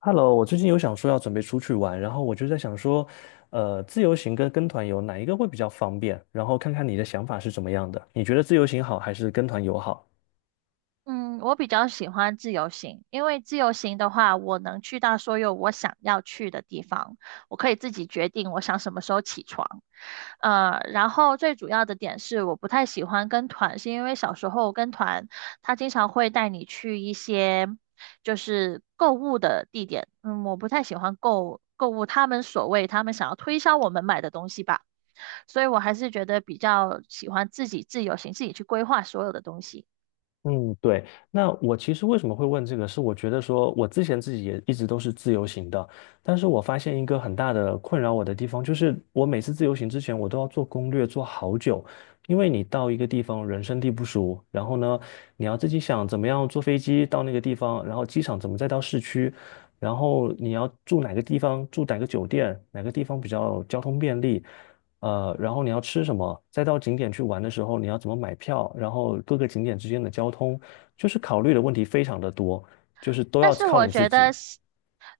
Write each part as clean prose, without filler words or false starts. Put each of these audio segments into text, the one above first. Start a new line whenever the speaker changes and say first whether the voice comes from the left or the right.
left: Hello，我最近有想说要准备出去玩，然后我就在想说，自由行跟团游哪一个会比较方便？然后看看你的想法是怎么样的，你觉得自由行好还是跟团游好？
right: 嗯，我比较喜欢自由行，因为自由行的话，我能去到所有我想要去的地方，我可以自己决定我想什么时候起床。然后最主要的点是，我不太喜欢跟团，是因为小时候跟团，他经常会带你去一些就是购物的地点，我不太喜欢购物，他们所谓他们想要推销我们买的东西吧，所以我还是觉得比较喜欢自己自由行，自己去规划所有的东西。
left: 嗯，对。那我其实为什么会问这个，是我觉得说，我之前自己也一直都是自由行的，但是我发现一个很大的困扰我的地方，就是我每次自由行之前，我都要做攻略，做好久，因为你到一个地方人生地不熟，然后呢，你要自己想怎么样坐飞机到那个地方，然后机场怎么再到市区，然后你要住哪个地方，住哪个酒店，哪个地方比较交通便利。然后你要吃什么，再到景点去玩的时候你要怎么买票，然后各个景点之间的交通，就是考虑的问题非常的多，就是都
right: 但
left: 要
right: 是
left: 靠
right: 我
left: 你自
right: 觉
left: 己。
right: 得是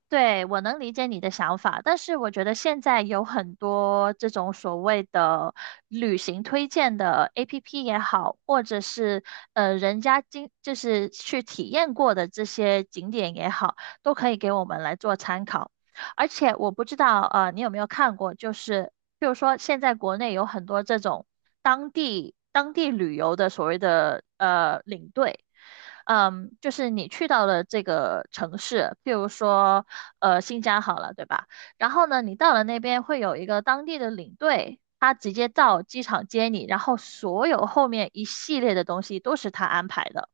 right: 对，我能理解你的想法，但是我觉得现在有很多这种所谓的旅行推荐的 APP 也好，或者是人家就是去体验过的这些景点也好，都可以给我们来做参考。而且我不知道，你有没有看过，就是比如说现在国内有很多这种当地旅游的所谓的领队，就是你去到了这个城市，譬如说新疆好了，对吧？然后呢，你到了那边会有一个当地的领队。他直接到机场接你，然后所有后面一系列的东西都是他安排的。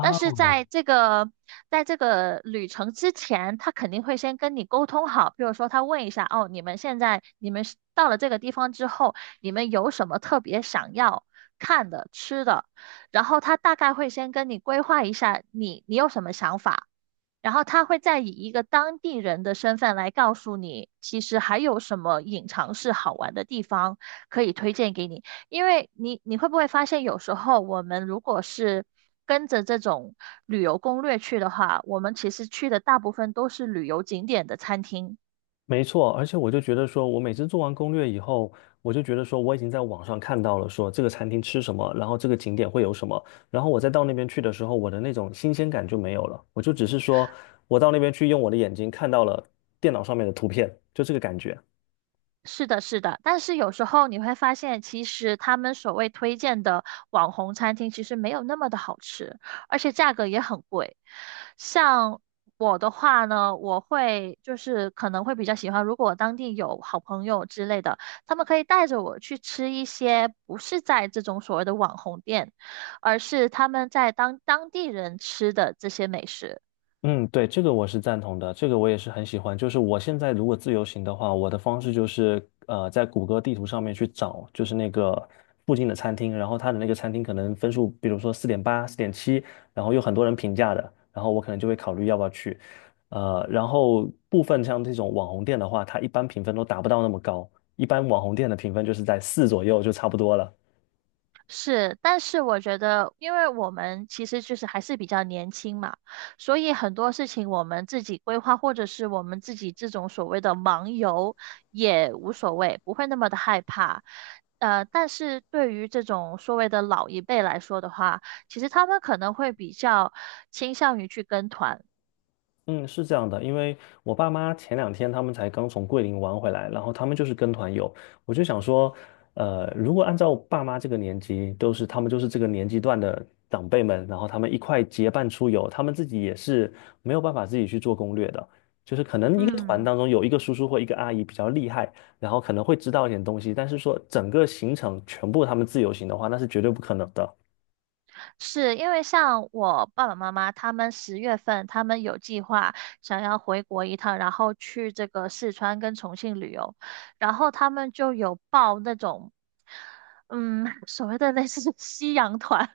right: 但是在这个旅程之前，他肯定会先跟你沟通好，比如说他问一下，哦，你们现在你们是到了这个地方之后，你们有什么特别想要看的、吃的，然后他大概会先跟你规划一下你有什么想法。然后他会再以一个当地人的身份来告诉你，其实还有什么隐藏式好玩的地方可以推荐给你。因为你会不会发现，有时候我们如果是跟着这种旅游攻略去的话，我们其实去的大部分都是旅游景点的餐厅。
left: 没错，而且我就觉得说，我每次做完攻略以后，我就觉得说，我已经在网上看到了说这个餐厅吃什么，然后这个景点会有什么，然后我再到那边去的时候，我的那种新鲜感就没有了，我就只是说我到那边去用我的眼睛看到了电脑上面的图片，就这个感觉。
right: 是的，是的，但是有时候你会发现，其实他们所谓推荐的网红餐厅，其实没有那么的好吃，而且价格也很贵。像我的话呢，我会就是可能会比较喜欢，如果当地有好朋友之类的，他们可以带着我去吃一些不是在这种所谓的网红店，而是他们在当地人吃的这些美食。
left: 嗯，对，这个我是赞同的，这个我也是很喜欢。就是我现在如果自由行的话，我的方式就是在谷歌地图上面去找，就是那个附近的餐厅，然后它的那个餐厅可能分数，比如说4.8、4.7，然后有很多人评价的，然后我可能就会考虑要不要去。然后部分像这种网红店的话，它一般评分都达不到那么高，一般网红店的评分就是在四左右就差不多了。
right: 是，但是我觉得，因为我们其实就是还是比较年轻嘛，所以很多事情我们自己规划，或者是我们自己这种所谓的盲游也无所谓，不会那么的害怕。但是对于这种所谓的老一辈来说的话，其实他们可能会比较倾向于去跟团。
left: 嗯，是这样的，因为我爸妈前两天他们才刚从桂林玩回来，然后他们就是跟团游，我就想说，如果按照爸妈这个年纪，都是他们就是这个年纪段的长辈们，然后他们一块结伴出游，他们自己也是没有办法自己去做攻略的，就是可能一个团
right: 嗯。
left: 当中有一个叔叔或一个阿姨比较厉害，然后可能会知道一点东西，但是说整个行程全部他们自由行的话，那是绝对不可能的。
right: 是因为像我爸爸妈妈，他们10月份他们有计划想要回国一趟，然后去这个四川跟重庆旅游，然后他们就有报那种，所谓的类似夕阳团、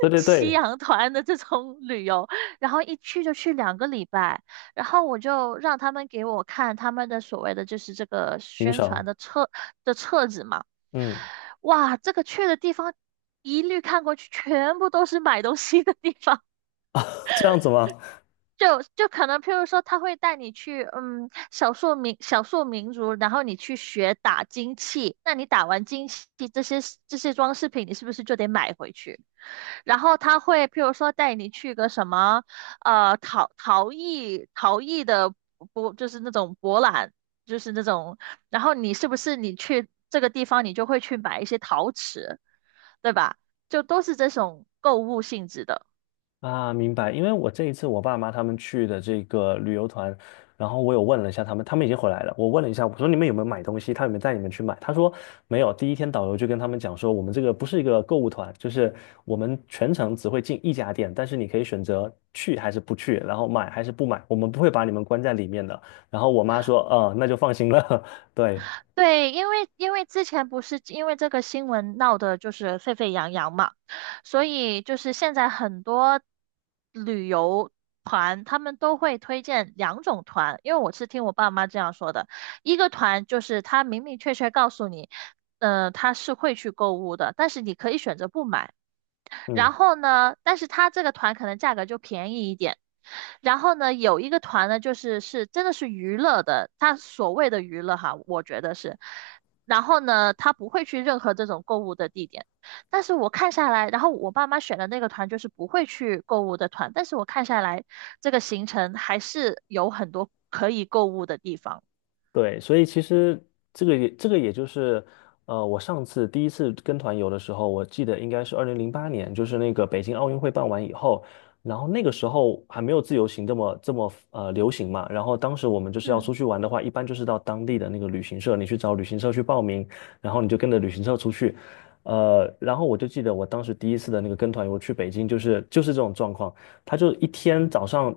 left: 对 对
right: 夕
left: 对，
right: 阳团的这种旅游，然后一去就去2个礼拜，然后我就让他们给我看他们的所谓的就是这个
left: 行
right: 宣传
left: 程，
right: 的册子嘛。
left: 嗯，
right: 哇，这个去的地方一律看过去，全部都是买东西的地方。
left: 这样子吗？
right: 就可能，譬如说，他会带你去，少数民族，然后你去学打金器。那你打完金器，这些这些装饰品，你是不是就得买回去？然后他会，譬如说，带你去个什么，陶艺的，就是那种博览，就是那种。然后你是不是你去这个地方，你就会去买一些陶瓷？对吧？就都是这种购物性质的。
left: 啊，明白。因为我这一次我爸妈他们去的这个旅游团，然后我有问了一下他们，他们已经回来了。我问了一下，我说你们有没有买东西？他有没有带你们去买？他说没有。第一天导游就跟他们讲说，我们这个不是一个购物团，就是我们全程只会进一家店，但是你可以选择去还是不去，然后买还是不买，我们不会把你们关在里面的。然后我妈说，那就放心了。对，
right: 对，因为之前不是因为这个新闻闹得就是沸沸扬扬嘛，所以就是现在很多旅游团他们都会推荐两种团，因为我是听我爸妈这样说的，一个团就是他明明确确告诉你，他是会去购物的，但是你可以选择不买。
left: 嗯。
right: 然后呢，但是他这个团可能价格就便宜一点。然后呢，有一个团呢，就是真的是娱乐的，他所谓的娱乐哈，我觉得是。然后呢，他不会去任何这种购物的地点。但是我看下来，然后我爸妈选的那个团就是不会去购物的团，但是我看下来这个行程还是有很多可以购物的地方。
left: 对，所以其实这个也就是，我上次第一次跟团游的时候，我记得应该是2008年，就是那个北京奥运会办完以后，然后那个时候还没有自由行这么流行嘛，然后当时我们就是要
right: 嗯，
left: 出去玩的话，一般就是到当地的那个旅行社，你去找旅行社去报名，然后你就跟着旅行社出去，然后我就记得我当时第一次的那个跟团游去北京，就是这种状况，他就一天早上。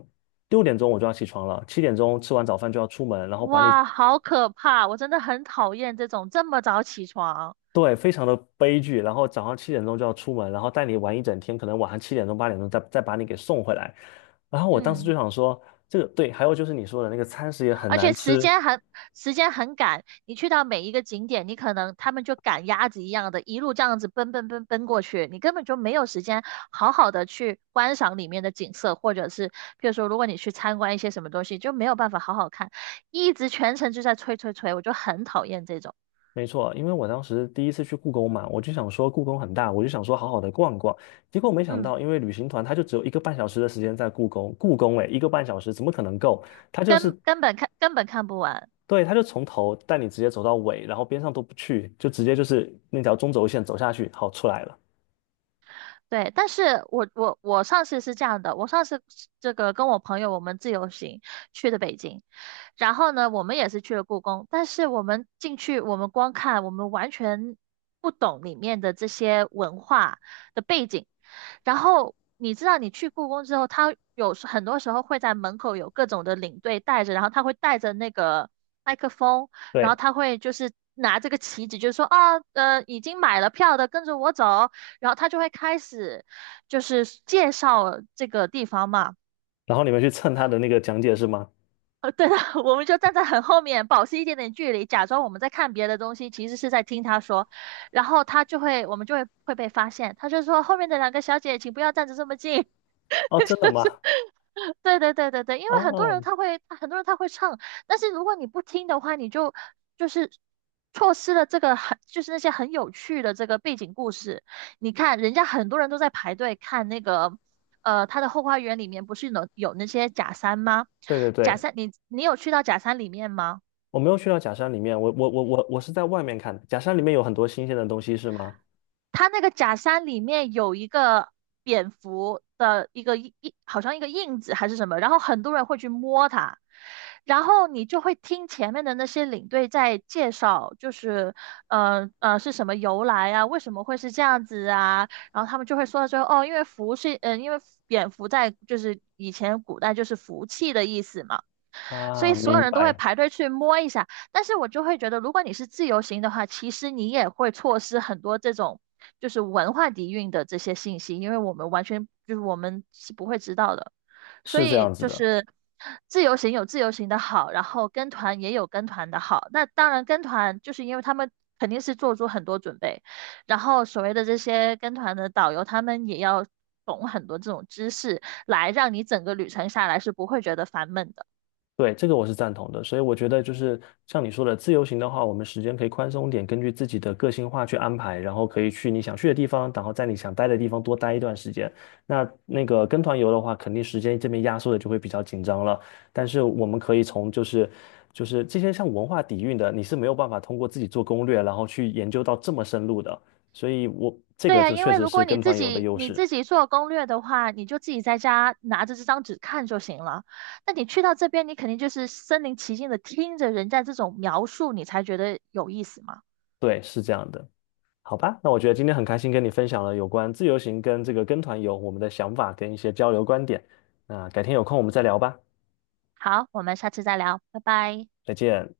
left: 6点钟我就要起床了，七点钟吃完早饭就要出门，然后把你
right: 哇，好可怕！我真的很讨厌这种这么早起床。
left: 对，非常的悲剧。然后早上7点钟就要出门，然后带你玩一整天，可能晚上7点钟、8点钟再把你给送回来。然后我当时就
right: 嗯。
left: 想说，这个对，还有就是你说的那个餐食也很
right: 而
left: 难
right: 且
left: 吃，
right: 时间很赶，你去到每一个景点，你可能他们就赶鸭子一样的，一路这样子奔奔奔奔过去，你根本就没有时间好好的去观赏里面的景色，或者是譬如说，如果你去参观一些什么东西，就没有办法好好看，一直全程就在催催催，我就很讨厌这种，
left: 没错，因为我当时第一次去故宫嘛，我就想说故宫很大，我就想说好好的逛逛，结果没想
right: 嗯，
left: 到，因为旅行团他就只有一个半小时的时间在故宫，故宫诶，一个半小时怎么可能够？他就是
right: 根本看不完。
left: 对，他就从头带你直接走到尾，然后边上都不去，就直接就是那条中轴线走下去，好出来了。
right: 对，但是我上次是这样的，我上次是这个跟我朋友我们自由行去的北京，然后呢，我们也是去了故宫，但是我们进去，我们光看，我们完全不懂里面的这些文化的背景。然后你知道，你去故宫之后，他很多时候会在门口有各种的领队带着，然后他会带着那个麦克风，然后
left: 对。
right: 他会就是拿这个旗子，就是说啊，已经买了票的跟着我走，然后他就会开始就是介绍这个地方嘛。
left: 然后你们去蹭他的那个讲解是吗？
right: 对的，我们就站在很后面，保持一点点距离，假装我们在看别的东西，其实是在听他说。然后他就会，我们就会被发现。他就说后面的两个小姐，请不要站着这么近。
left: 哦，真的吗？
right: 对对对对对，因为很多人
left: 哦，
right: 他会，很多人他会唱，但是如果你不听的话，你就是错失了这个很，就是那些很有趣的这个背景故事。你看，人家很多人都在排队看那个，他的后花园里面不是有那些假山吗？
left: 对对
right: 假
left: 对，
right: 山，你有去到假山里面吗？
left: 我没有去到假山里面，我是在外面看的。假山里面有很多新鲜的东西是吗？
right: 它那个假山里面有一个蝙蝠的一个印，好像一个印子还是什么，然后很多人会去摸它，然后你就会听前面的那些领队在介绍，就是是什么由来啊，为什么会是这样子啊，然后他们就会说到最后，哦，因为福是，因为蝙蝠在就是以前古代就是福气的意思嘛。所
left: 啊，
right: 以所有
left: 明
right: 人都会
left: 白，
right: 排队去摸一下。但是我就会觉得，如果你是自由行的话，其实你也会错失很多这种就是文化底蕴的这些信息，因为我们完全就是我们是不会知道的。所
left: 是这
right: 以
left: 样子
right: 就
left: 的。
right: 是自由行有自由行的好，然后跟团也有跟团的好。那当然跟团就是因为他们肯定是做出很多准备，然后所谓的这些跟团的导游，他们也要懂很多这种知识，来让你整个旅程下来是不会觉得烦闷的。
left: 对，这个我是赞同的，所以我觉得就是像你说的，自由行的话，我们时间可以宽松点，根据自己的个性化去安排，然后可以去你想去的地方，然后在你想待的地方多待一段时间。那那个跟团游的话，肯定时间这边压缩的就会比较紧张了。但是我们可以从就是这些像文化底蕴的，你是没有办法通过自己做攻略，然后去研究到这么深入的。所以我这
right: 对
left: 个
right: 呀，
left: 就
right: 因
left: 确
right: 为
left: 实
right: 如果
left: 是
right: 你
left: 跟
right: 自
left: 团游的
right: 己
left: 优
right: 你
left: 势，
right: 自己做攻略的话，你就自己在家拿着这张纸看就行了。那你去到这边，你肯定就是身临其境的听着人家这种描述，你才觉得有意思嘛。
left: 对，是这样的。好吧，那我觉得今天很开心跟你分享了有关自由行跟这个跟团游我们的想法跟一些交流观点。那改天有空我们再聊吧，
right: 好，我们下次再聊，拜拜。
left: 再见。